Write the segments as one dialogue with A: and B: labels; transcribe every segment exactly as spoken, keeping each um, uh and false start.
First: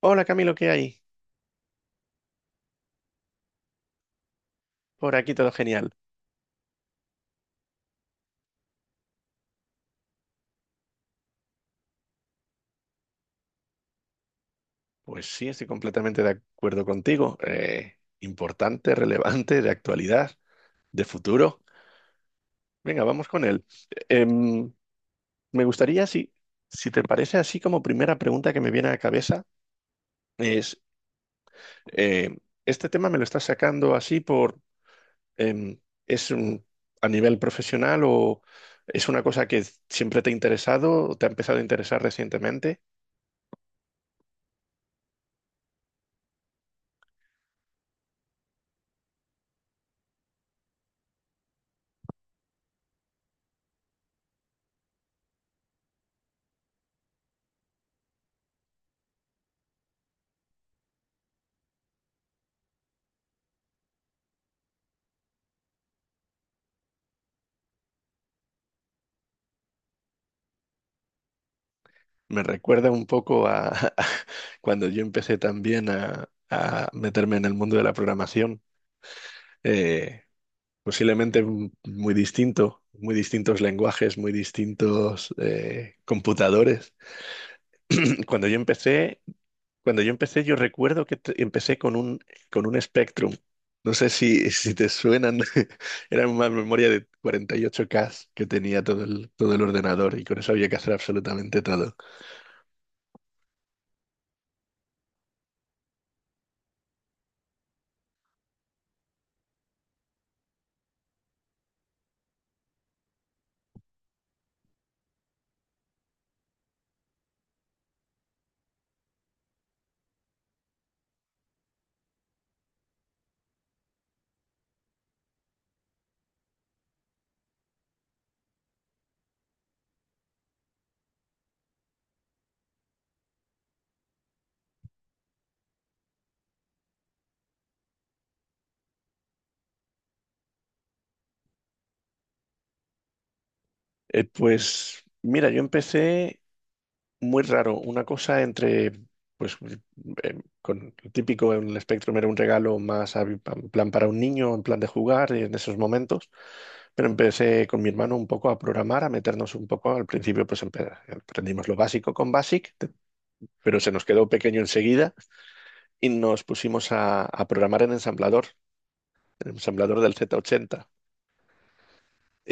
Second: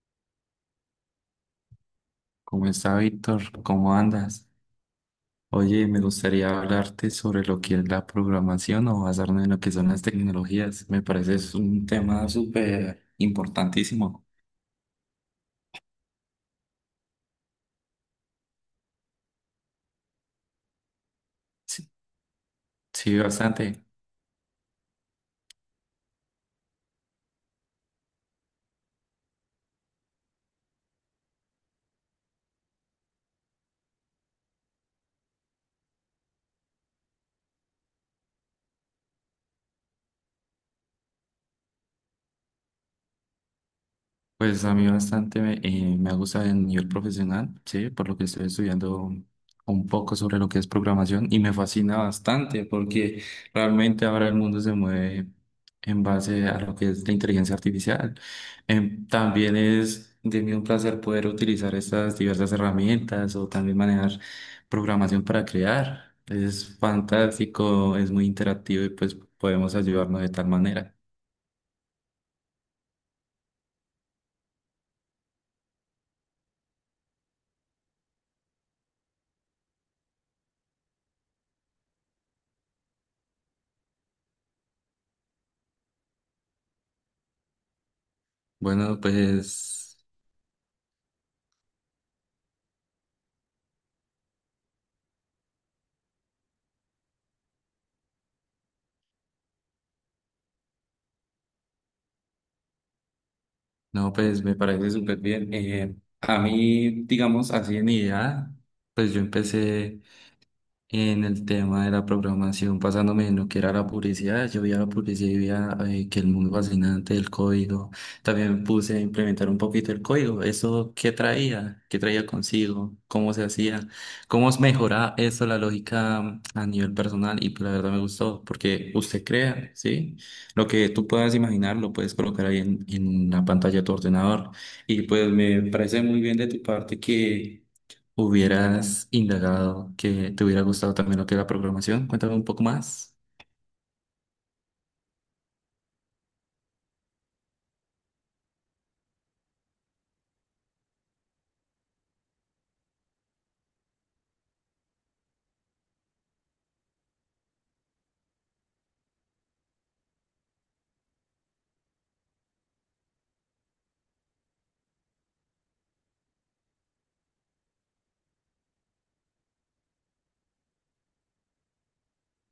A: Hola Camilo, ¿qué hay?
B: ¿Cómo está Víctor? ¿Cómo andas?
A: Por aquí todo
B: Oye,
A: genial.
B: me gustaría hablarte sobre lo que es la programación o basarnos en lo que son las tecnologías. Me parece es un tema súper importantísimo.
A: Pues sí, estoy completamente de acuerdo contigo. Eh, importante, relevante, de actualidad, de futuro.
B: Sí,
A: Venga,
B: sí,
A: vamos con él.
B: bastante.
A: Em, Me gustaría, si, si te parece así como primera pregunta que me viene a la cabeza, es, em, ¿este tema me lo estás sacando así por, em, es un- a nivel profesional o es una cosa que siempre te ha interesado o te ha empezado a interesar recientemente?
B: Pues a mí bastante me, eh, me ha gustado el nivel profesional, sí, por lo que estoy estudiando un poco sobre lo que es programación y me fascina bastante porque realmente ahora el mundo se mueve en base a lo que es la inteligencia artificial. Em, también es de mí un placer poder utilizar estas diversas herramientas o también manejar programación para crear. Es fantástico, es muy interactivo y pues podemos ayudarnos de tal manera.
A: Me recuerda un poco a, cuando yo empecé también a, a meterme en el mundo de la programación. Eh, Posiblemente m- muy distinto, muy distintos lenguajes, muy distintos eh, computadores. Cuando yo
B: Bueno,
A: empecé,
B: pues...
A: Cuando yo empecé, yo recuerdo que te- empecé con un con un Spectrum. No sé si, si te suenan, era una memoria de cuarenta y ocho ka que tenía todo el, todo el ordenador y con eso había que hacer absolutamente todo.
B: No, pues me parece súper bien. Eh, a mí, digamos, así en idea, pues yo empecé en el tema de la programación, pasándome en lo que era la publicidad. Yo vi a la publicidad y vi a, eh, que el mundo fascinante del código. También me puse a implementar un poquito el código. ¿Eso qué traía? ¿Qué traía consigo? ¿Cómo se hacía? ¿Cómo mejoraba eso la lógica a nivel personal? Y pues, la verdad me gustó, porque usted crea, ¿sí? Lo que tú puedas imaginar lo puedes colocar ahí en, en la pantalla de tu ordenador. Y pues me parece muy bien de tu parte que hubieras indagado que te hubiera gustado también lo que es la programación. Cuéntame un poco más.
A: Eh, pues mira, yo empecé muy raro. Una cosa entre, pues, eh, con lo típico en el Spectrum era un regalo más a- en plan para un niño, en plan de jugar en esos momentos. Pero empecé con mi hermano un poco a programar, a meternos un poco. Al principio, pues empe- aprendimos lo básico con BASIC, te- pero se nos quedó pequeño enseguida y nos pusimos a, a programar en ensamblador, en ensamblador del zeta ochenta.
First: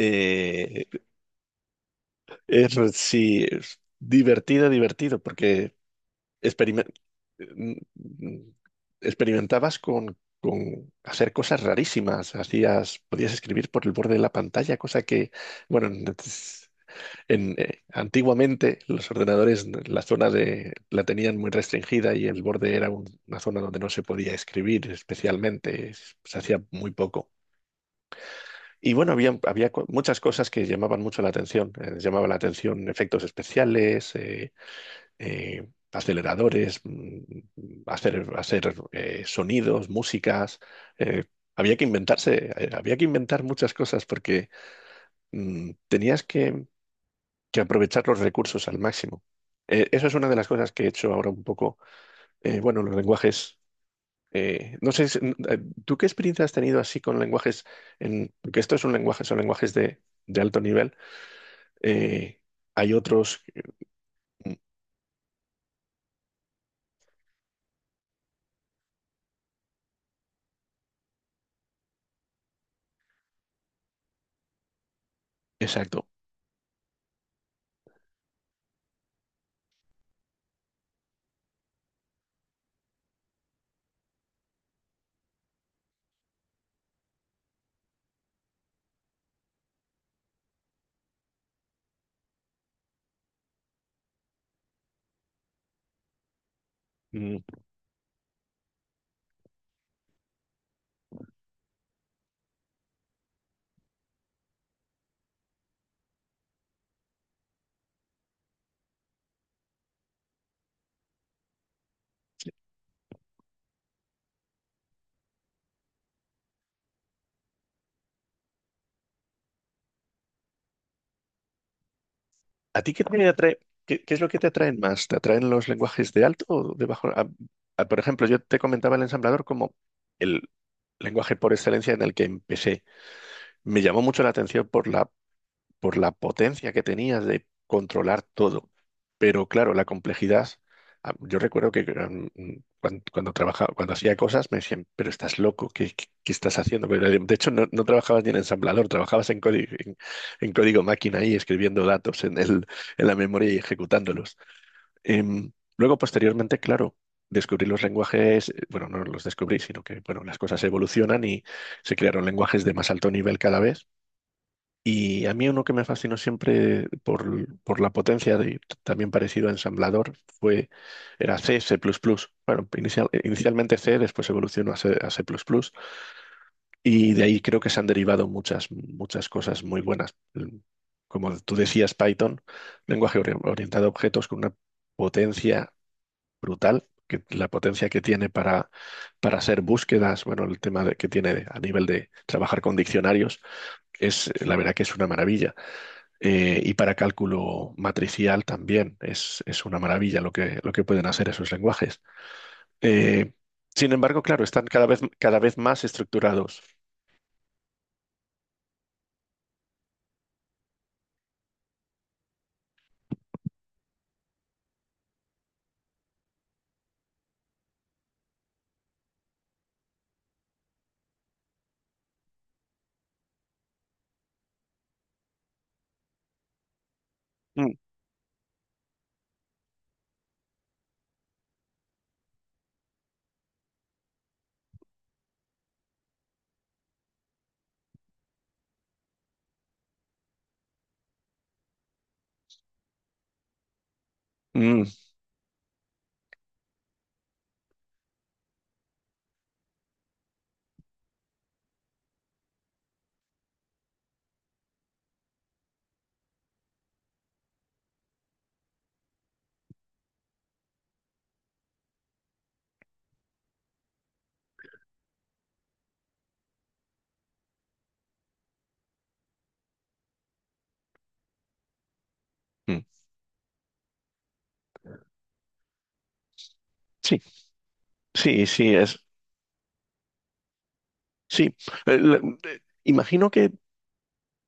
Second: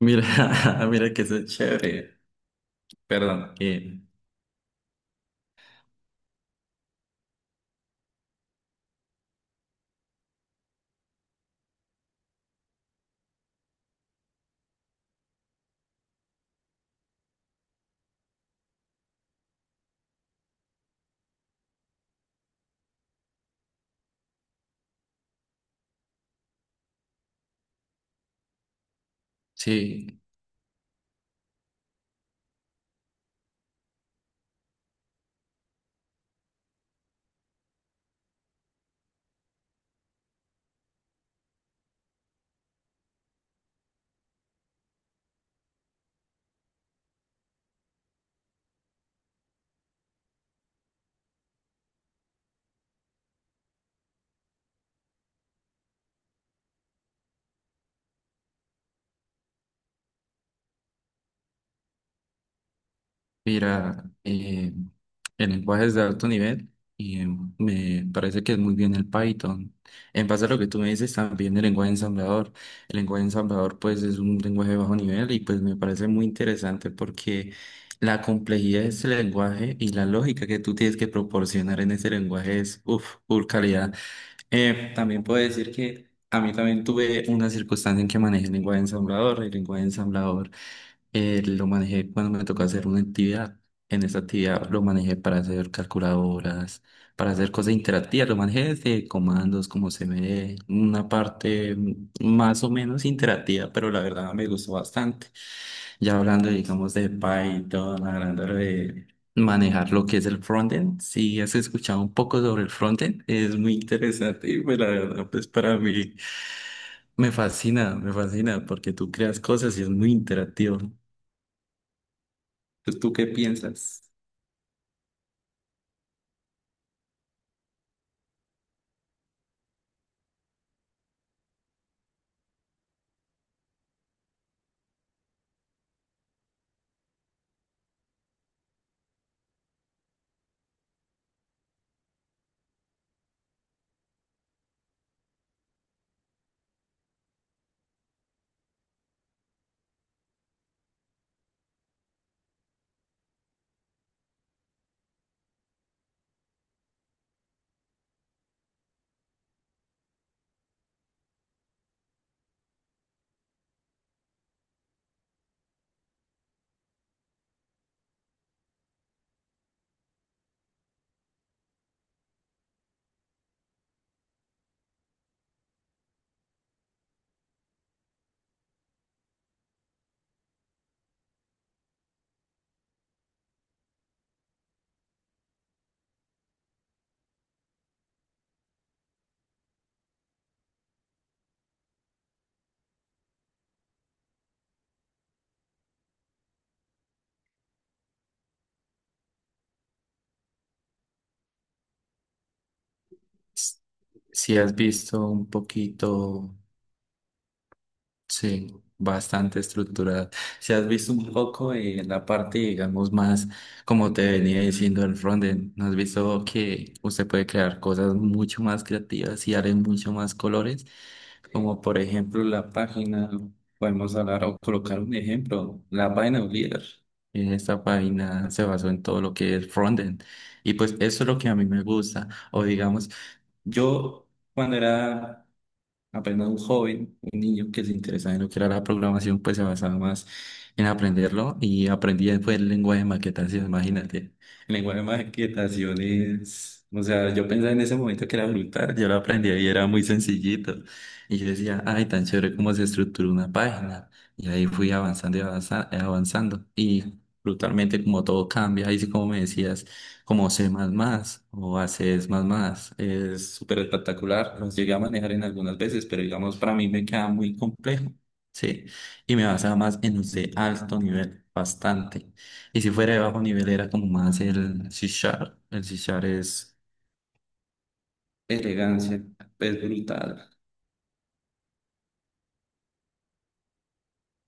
B: Mira, mira que eso es chévere.
A: es, sí,
B: Perdón.
A: es
B: Eh,
A: divertido, divertido, porque experimen- mm, experimentabas con, con hacer cosas rarísimas. Hacías, podías escribir por el borde de la pantalla, cosa que, bueno, en, en, eh, antiguamente los ordenadores, la zona de, la tenían muy restringida y el borde era un- una zona donde no se podía escribir especialmente, es- se hacía muy poco. Y bueno, había, había co- muchas
B: sí.
A: cosas que llamaban mucho la atención. Eh, llamaba la atención efectos especiales, eh, eh, aceleradores, mm, hacer, hacer eh, sonidos, músicas. eh, había que inventarse, eh, Había que inventar muchas cosas porque mm, tenías que, que aprovechar los recursos al máximo. Eh, eso es una de las cosas que he hecho ahora un poco. Eh, bueno, los lenguajes. Eh, no sé, si- eh, ¿tú qué experiencia has tenido así con lenguajes? En, porque esto es un lenguaje, son lenguajes de, de alto nivel. Eh, Hay otros,
B: Mira,
A: mm,
B: eh, en lenguajes de alto nivel, y eh, me parece que es muy bien el Python. En base a lo que tú me dices, también el lenguaje ensamblador. El lenguaje ensamblador, pues, es un lenguaje de bajo nivel y, pues, me
A: exacto.
B: parece muy interesante porque la complejidad de ese lenguaje y la lógica que tú tienes que proporcionar en ese lenguaje es, uff, full calidad. Eh, también puedo decir que a mí también tuve una circunstancia en que manejé el lenguaje ensamblador. El lenguaje ensamblador eh, lo manejé cuando me tocó hacer una actividad. En esa actividad lo manejé para hacer calculadoras, para
A: mm,
B: hacer cosas interactivas. Lo manejé desde comandos, como se ve, una parte mm, más o menos interactiva, pero la verdad me gustó bastante. Ya hablando, digamos, de Python, hablando de manejar lo que es el frontend. Si has escuchado un poco sobre el frontend, es muy interesante y pues la verdad, pues para mí me fascina, me fascina porque tú creas cosas y es muy interactivo.
A: ¿A
B: ¿Tú
A: ti qué
B: tú qué
A: te atrae? ¿Qué,
B: piensas?
A: qué es lo que te atraen más? ¿Te atraen los lenguajes de alto o de bajo? Ah, ah, por ejemplo, yo te comentaba el ensamblador como el lenguaje por excelencia en el que empecé. Me llamó mucho la atención por la por la potencia que tenías de controlar todo. Pero claro, la complejidad, ah, yo recuerdo que um, mm, cuan- cuando, trabajaba, cuando hacía cosas me decían, pero estás loco, ¿qué, qué- qué estás haciendo? Pero, eh, De hecho, no, no trabajabas ni en ensamblador, trabajabas en código, en, en código máquina y escribiendo datos en el, en la memoria y ejecutándolos. Em, Luego, posteriormente, claro. Descubrí los lenguajes, eh, bueno, no los descubrí, sino que, bueno, las cosas evolucionan y se crearon lenguajes de más alto nivel cada vez y a mí uno que me fascinó siempre por, por la potencia, de, también parecido a ensamblador, fue, era C, C++. Bueno, inicial- inicialmente C, después evolucionó a C, a C++. Y de ahí creo que se han derivado muchas, muchas cosas muy buenas. Como tú decías, Python, lenguaje ori- orientado a objetos con una potencia brutal, que, la potencia que tiene para, para hacer búsquedas, bueno, el tema de- que tiene a nivel de trabajar con diccionarios, es la verdad que es una maravilla eh, y para cálculo matricial también. Es, es una maravilla lo que, lo que pueden hacer esos lenguajes. Eh, Sin embargo, claro,
B: Si
A: están
B: has
A: cada vez,
B: visto
A: cada
B: un
A: vez más
B: poquito,
A: estructurados.
B: sí, bastante estructurada. Si has visto un poco en la parte, digamos, más, como te venía diciendo el frontend, ¿no has visto que usted puede crear cosas mucho más creativas y darle mucho más colores? Como por ejemplo la página, podemos hablar o colocar un ejemplo, la página de Oliver. Eh,
A: Mm,
B: Esta página se basó en todo lo que es frontend, y pues eso es lo que a mí me gusta. O digamos, yo cuando era apenas un joven, un niño que se interesaba en lo que era la programación, pues se basaba más en aprenderlo y aprendí después el lenguaje de maquetación, imagínate. El
A: mm,
B: lenguaje de maquetación es, o sea, yo pensaba en ese momento que era brutal, yo lo aprendí y era muy sencillito. Y yo decía, ay, tan chévere cómo se estructura una página. Y ahí fui avanzando y avanza- avanzando. Y brutalmente como todo cambia, ahí sí como me decías como C++ o a C++. Es más más. Es súper espectacular. Los llegué a manejar en algunas veces, pero digamos, para mí me queda muy complejo. Sí, y me basaba más en los de alto nivel, bastante. Y
A: mm.
B: si fuera de bajo nivel era como más el C Sharp. El C Sharp es
A: Sí, sí, sí, es,
B: elegancia, es brutal.
A: sí. Eh, la- eh, Imagino que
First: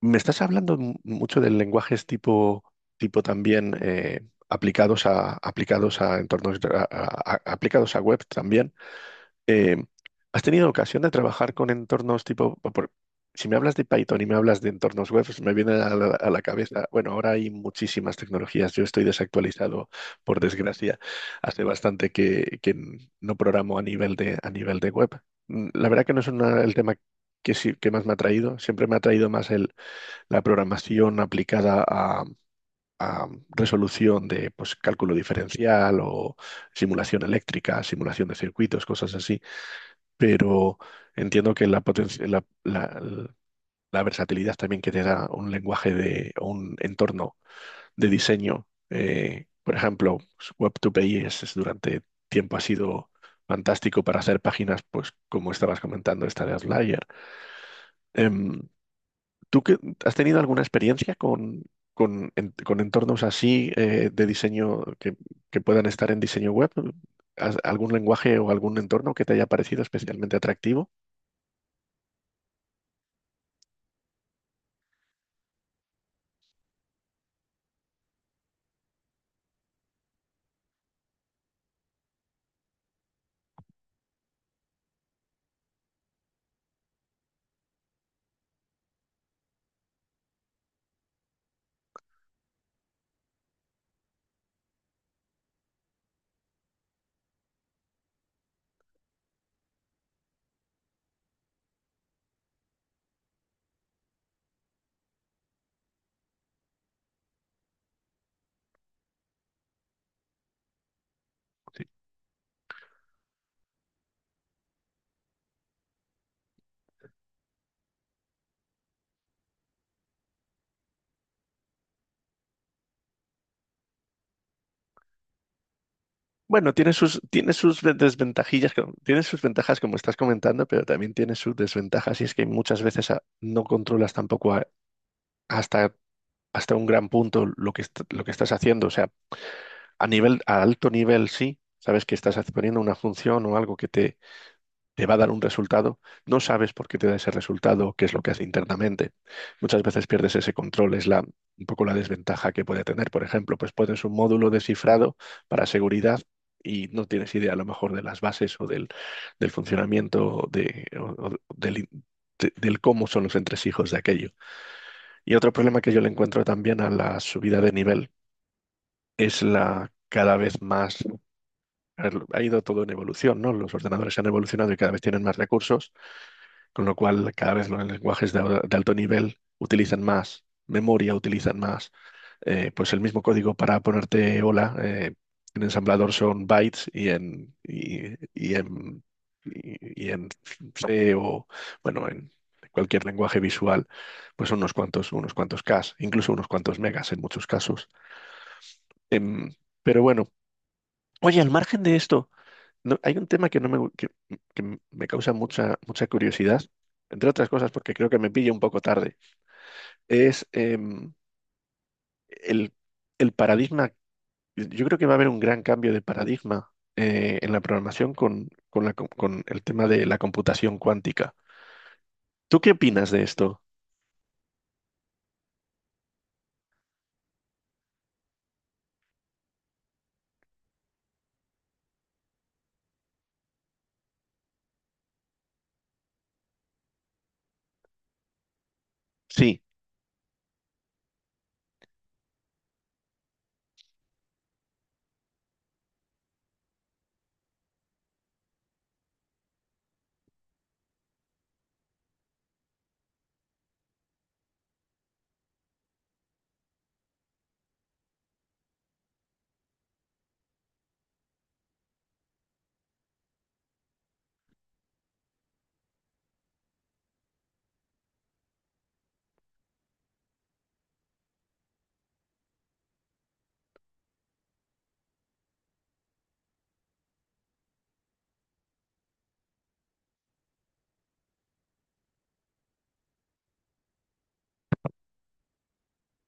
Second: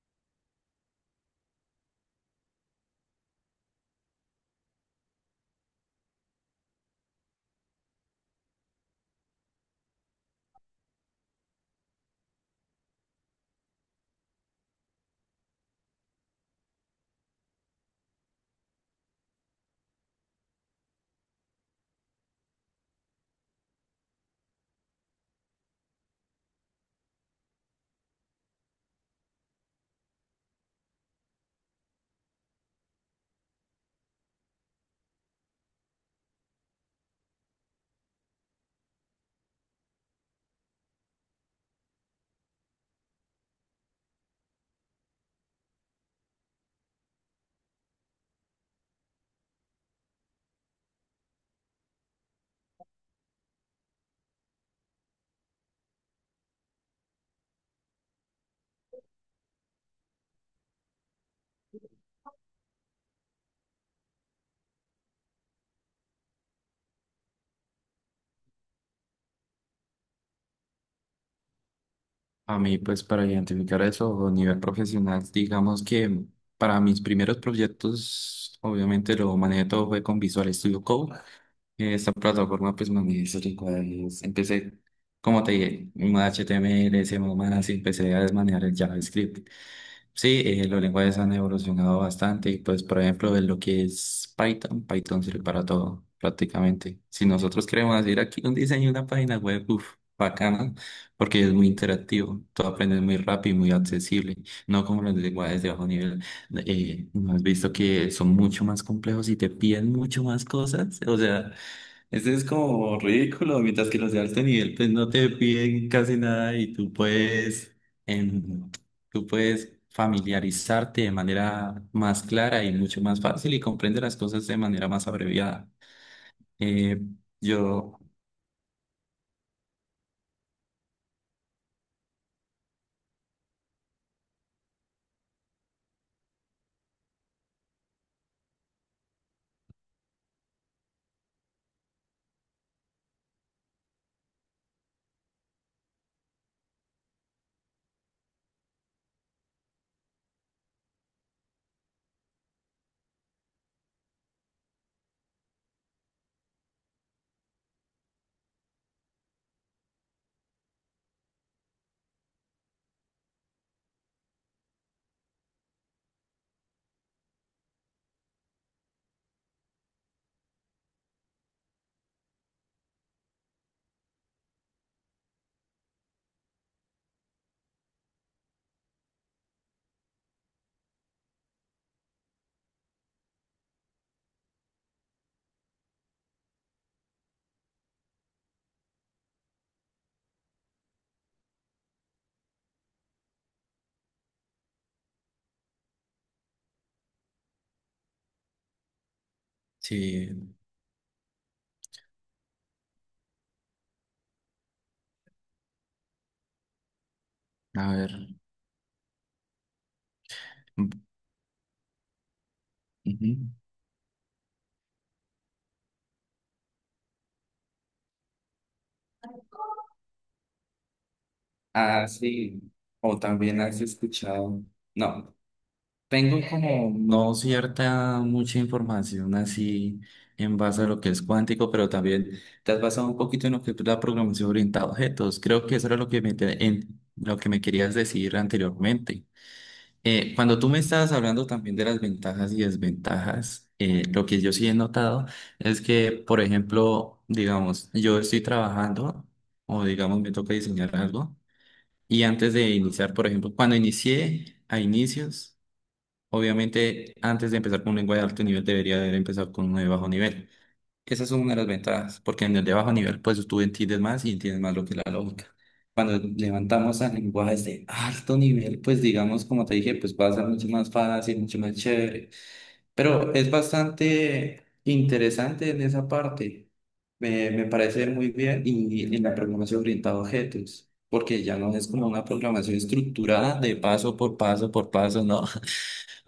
A: me estás hablando mu- mucho de lenguajes tipo, tipo también eh, aplicados a, aplicados a entornos, a- a- a- aplicados a web también. eh, ¿Has tenido ocasión de trabajar con entornos tipo, por- por- si me hablas de Python y me hablas de entornos web, se me viene a la, a la cabeza, bueno, ahora hay muchísimas tecnologías, yo estoy desactualizado, por desgracia, hace bastante que, que no programo a nivel de, a nivel de web. Mm, La verdad que no es una- el tema que, sí- que más me ha traído, siempre me ha traído más el, la programación aplicada a... a resolución de pues, cálculo diferencial o simulación eléctrica, simulación de circuitos, cosas así pero entiendo que la, poten- la, la- la versatilidad también que te da un lenguaje de o un entorno de diseño. Eh, por ejemplo, pues, web dos pi es, es durante tiempo ha sido fantástico para hacer páginas, pues como estabas comentando, esta de Outlier. Em, ¿Tú qué- has tenido alguna experiencia con, con, en- con entornos así eh, de diseño que, que puedan estar en diseño web? ¿Has- ¿Algún lenguaje o algún entorno que te haya parecido especialmente atractivo?
B: A mí, pues, para identificar eso a nivel profesional, digamos que para mis primeros proyectos, obviamente lo manejé todo fue con Visual Studio Code. Esta plataforma, pues, me es rica. Empecé, como te dije, un H T M L, C M S, y empecé a desmanejar el JavaScript. Sí, eh, los lenguajes han evolucionado bastante y, pues, por ejemplo, en lo que es Python, Python sirve para todo, prácticamente. Si nosotros queremos hacer aquí un diseño, de una página web, uff, bacana, porque es muy interactivo, todo aprendes muy rápido y muy accesible, no como los lenguajes de bajo nivel. Eh, ¿no has visto que son mucho más complejos y te piden mucho más cosas? O sea, ese es como ridículo, mientras que los de alto nivel pues no te piden casi nada y tú puedes, em, tú puedes familiarizarte de manera más clara y mucho más fácil y comprender las cosas de manera más abreviada.
A: Bueno, tiene
B: Eh,
A: sus, tiene sus ve-
B: yo,
A: desventajillas, co- tiene sus ventajas como estás comentando, pero también tiene sus desventajas y es que muchas veces ah, no controlas tampoco a- hasta, hasta un gran punto lo que, est- lo que estás haciendo. O sea, a nivel, a alto nivel sí, sabes que estás poniendo una función o algo que te te va a dar un resultado, no sabes por qué te da ese resultado, qué es lo que hace internamente. Muchas veces pierdes ese control, es la, un poco la desventaja que puede tener. Por ejemplo, pues pones un módulo de cifrado para seguridad y no tienes idea a lo mejor de las bases o del, del funcionamiento de, o- o del, de- del cómo son los entresijos de aquello. Y otro problema que yo le encuentro también a la subida de nivel es la cada vez más, a ver, ha ido todo en evolución, ¿no? Los ordenadores han evolucionado y cada vez tienen más recursos con lo cual, cada vez los lenguajes de, de alto nivel utilizan más memoria, utilizan más. Eh, pues el mismo código para ponerte hola eh, en ensamblador son bytes y en, y, y en, y, y en C o, bueno, en cualquier lenguaje visual, pues son unos cuantos, unos cuantos Ks, incluso unos cuantos megas en muchos casos. Em, pero bueno,
B: sí,
A: oye, al margen de esto, no- hay un tema que, no me, que, que me causa mucha, mucha curiosidad, entre otras cosas
B: a
A: porque creo que me
B: ver.
A: pilla un poco tarde. Es
B: Mm,
A: em, el, el
B: ujú.
A: paradigma. Yo creo que va a haber un gran cambio de paradigma eh, en la programación con, con, la co- con el tema de la computación cuántica.
B: Ah,
A: ¿Tú
B: sí.
A: qué opinas
B: O
A: de esto?
B: también has escuchado. No. Tengo como no cierta mucha información así en base a lo que es cuántico, pero también te has basado un poquito en lo que es la programación orientada a objetos. Creo que eso era lo que me, te- en lo que me querías decir anteriormente.
A: Sí,
B: Eh, cuando tú me estabas hablando también de las ventajas y desventajas, eh, lo que yo sí he notado es que, por ejemplo, digamos, yo estoy trabajando o digamos me toca diseñar algo y antes de iniciar, por ejemplo, cuando inicié a inicios. Obviamente, antes de empezar con un lenguaje de alto nivel, debería haber empezado con uno de bajo nivel. Esa es una de las ventajas, porque en el de bajo nivel, pues tú entiendes más y entiendes más lo que es la lógica. Cuando levantamos a lenguajes de alto nivel, pues digamos, como te dije, pues va a ser mucho más fácil, mucho más chévere. Pero es bastante interesante en esa parte. Me, me parece muy bien y en la programación orientada a objetos, porque ya no es como una programación estructurada de paso por paso por paso, ¿no?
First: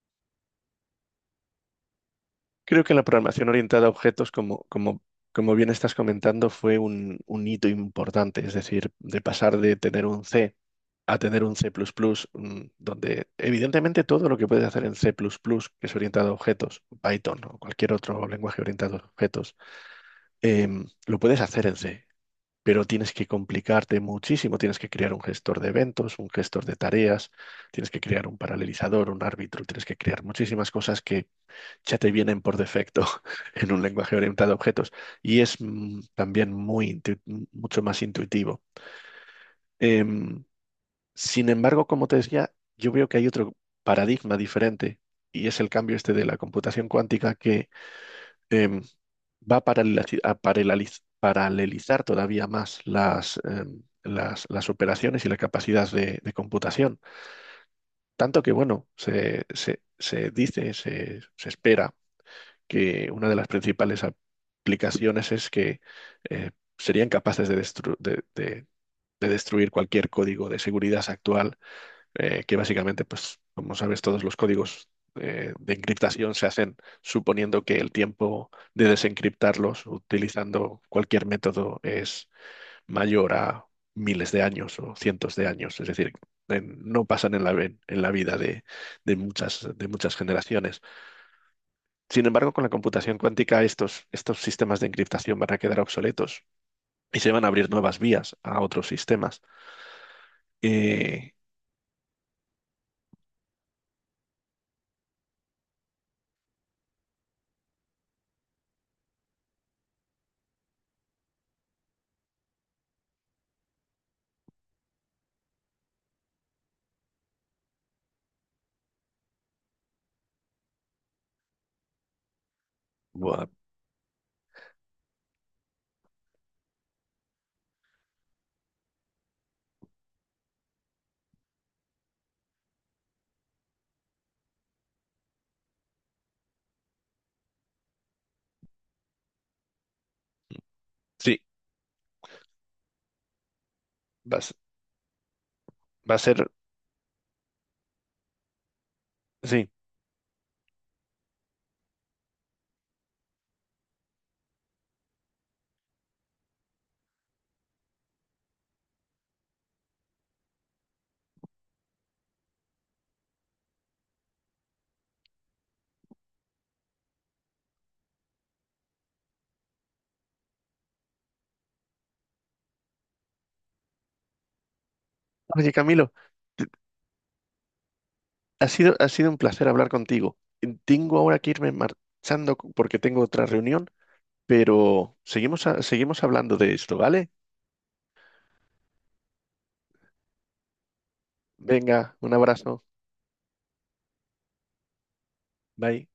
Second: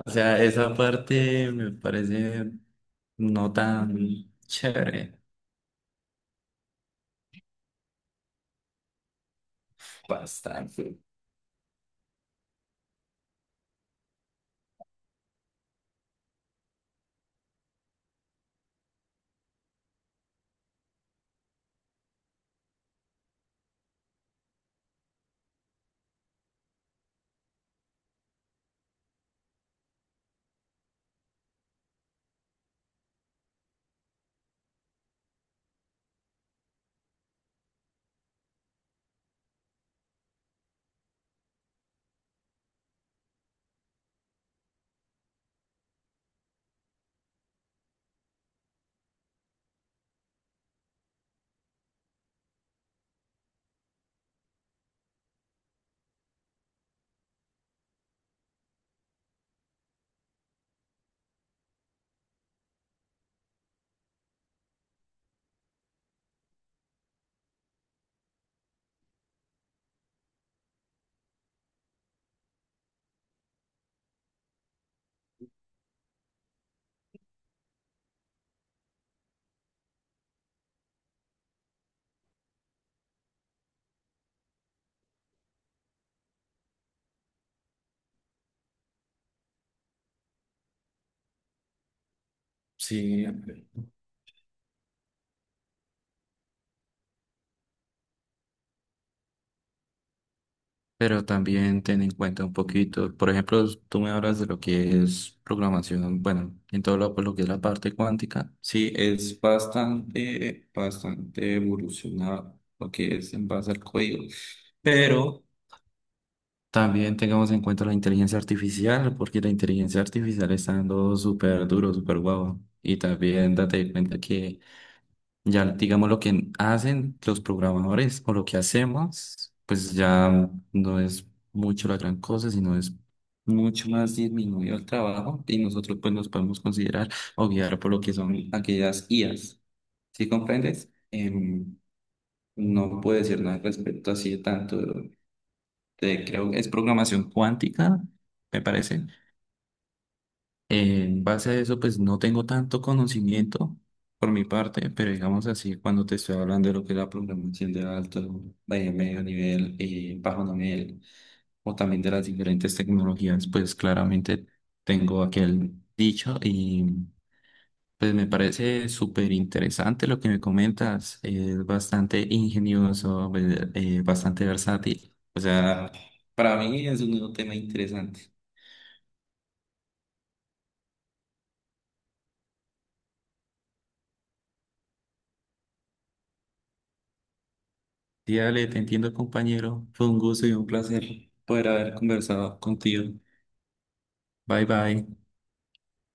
B: O sea, esa parte me parece
A: creo que la programación
B: no
A: orientada a objetos,
B: tan
A: como, como,
B: chévere.
A: como bien estás comentando, fue un, un hito importante, es decir, de pasar de tener un C
B: Bastante.
A: a tener un C++, plus plus mm, donde evidentemente todo lo que puedes hacer en C++, plus plus, que es orientado a objetos, Python o cualquier otro lenguaje orientado a objetos, em, lo puedes hacer en C, pero tienes que complicarte muchísimo, tienes que crear un gestor de eventos, un gestor de tareas, tienes que crear un paralelizador, un árbitro, tienes que crear muchísimas cosas que ya te vienen por defecto en un lenguaje orientado a objetos y es mm, también muy intu- mucho más intuitivo. Em, Sin embargo, como te decía, yo veo que hay otro paradigma diferente y es el cambio este de la computación cuántica que em, va a paraleliz- a paraleliz- paralelizar todavía más las, em, las, las operaciones y la capacidad de, de computación. Tanto que, bueno, se, se- se dice, se, se espera que una de las principales aplicaciones es que eh, serían capaces de, destru- de de- de destruir cualquier código de seguridad actual eh, que básicamente, pues, como sabes, todos los códigos eh, de encriptación se hacen suponiendo que el tiempo de desencriptarlos utilizando cualquier método es mayor a miles de años o cientos de años. Es decir, en- no pasan en la, en en la vida de, de muchas, de muchas generaciones. Sin embargo, con la computación
B: Sí,
A: cuántica, estos, estos sistemas de encriptación van a quedar obsoletos y se van a abrir nuevas vías a otros sistemas.
B: pero
A: Eh,
B: también ten en cuenta un poquito, por ejemplo, tú me hablas de lo que es programación, bueno, en todo lo, pues, lo que es la parte cuántica, sí, es bastante, bastante evolucionado lo que es en base al código, pero también tengamos en cuenta la inteligencia artificial, porque la inteligencia artificial está dando súper duro, súper guau. Y
A: Buah,
B: también date cuenta que ya, digamos, lo que hacen los programadores o lo que hacemos, pues ya no es mucho la gran cosa, sino es mucho más disminuido el trabajo y nosotros pues nos podemos considerar o guiar por lo que son aquellas I As. ¿Sí comprendes?
A: sí,
B: Em, no puedo decir nada al respecto así de
A: vas-
B: tanto,
A: va a
B: eh,
A: ser...
B: creo que es programación cuántica, me parece.
A: Sí,
B: En base a eso, pues no tengo tanto conocimiento por mi parte, pero digamos así, cuando te estoy hablando de lo que es la programación de alto, de medio nivel y bajo nivel, o también de las diferentes tecnologías, pues claramente tengo aquel dicho y pues me parece súper interesante lo que me comentas. Es bastante ingenioso, ve- eh, bastante versátil. O
A: oye,
B: sea,
A: Camilo,
B: para
A: t-
B: mí es un nuevo tema interesante.
A: ha sido, ha sido un placer hablar contigo. Eh, Tengo ahora que irme marchando c- porque tengo otra reunión, pero seguimos, a- seguimos hablando de esto, ¿vale?
B: Sí, dale, te entiendo, compañero. Fue un gusto y un placer poder haber
A: Venga, un
B: conversado
A: abrazo.
B: contigo. Bye, bye.
A: Bye.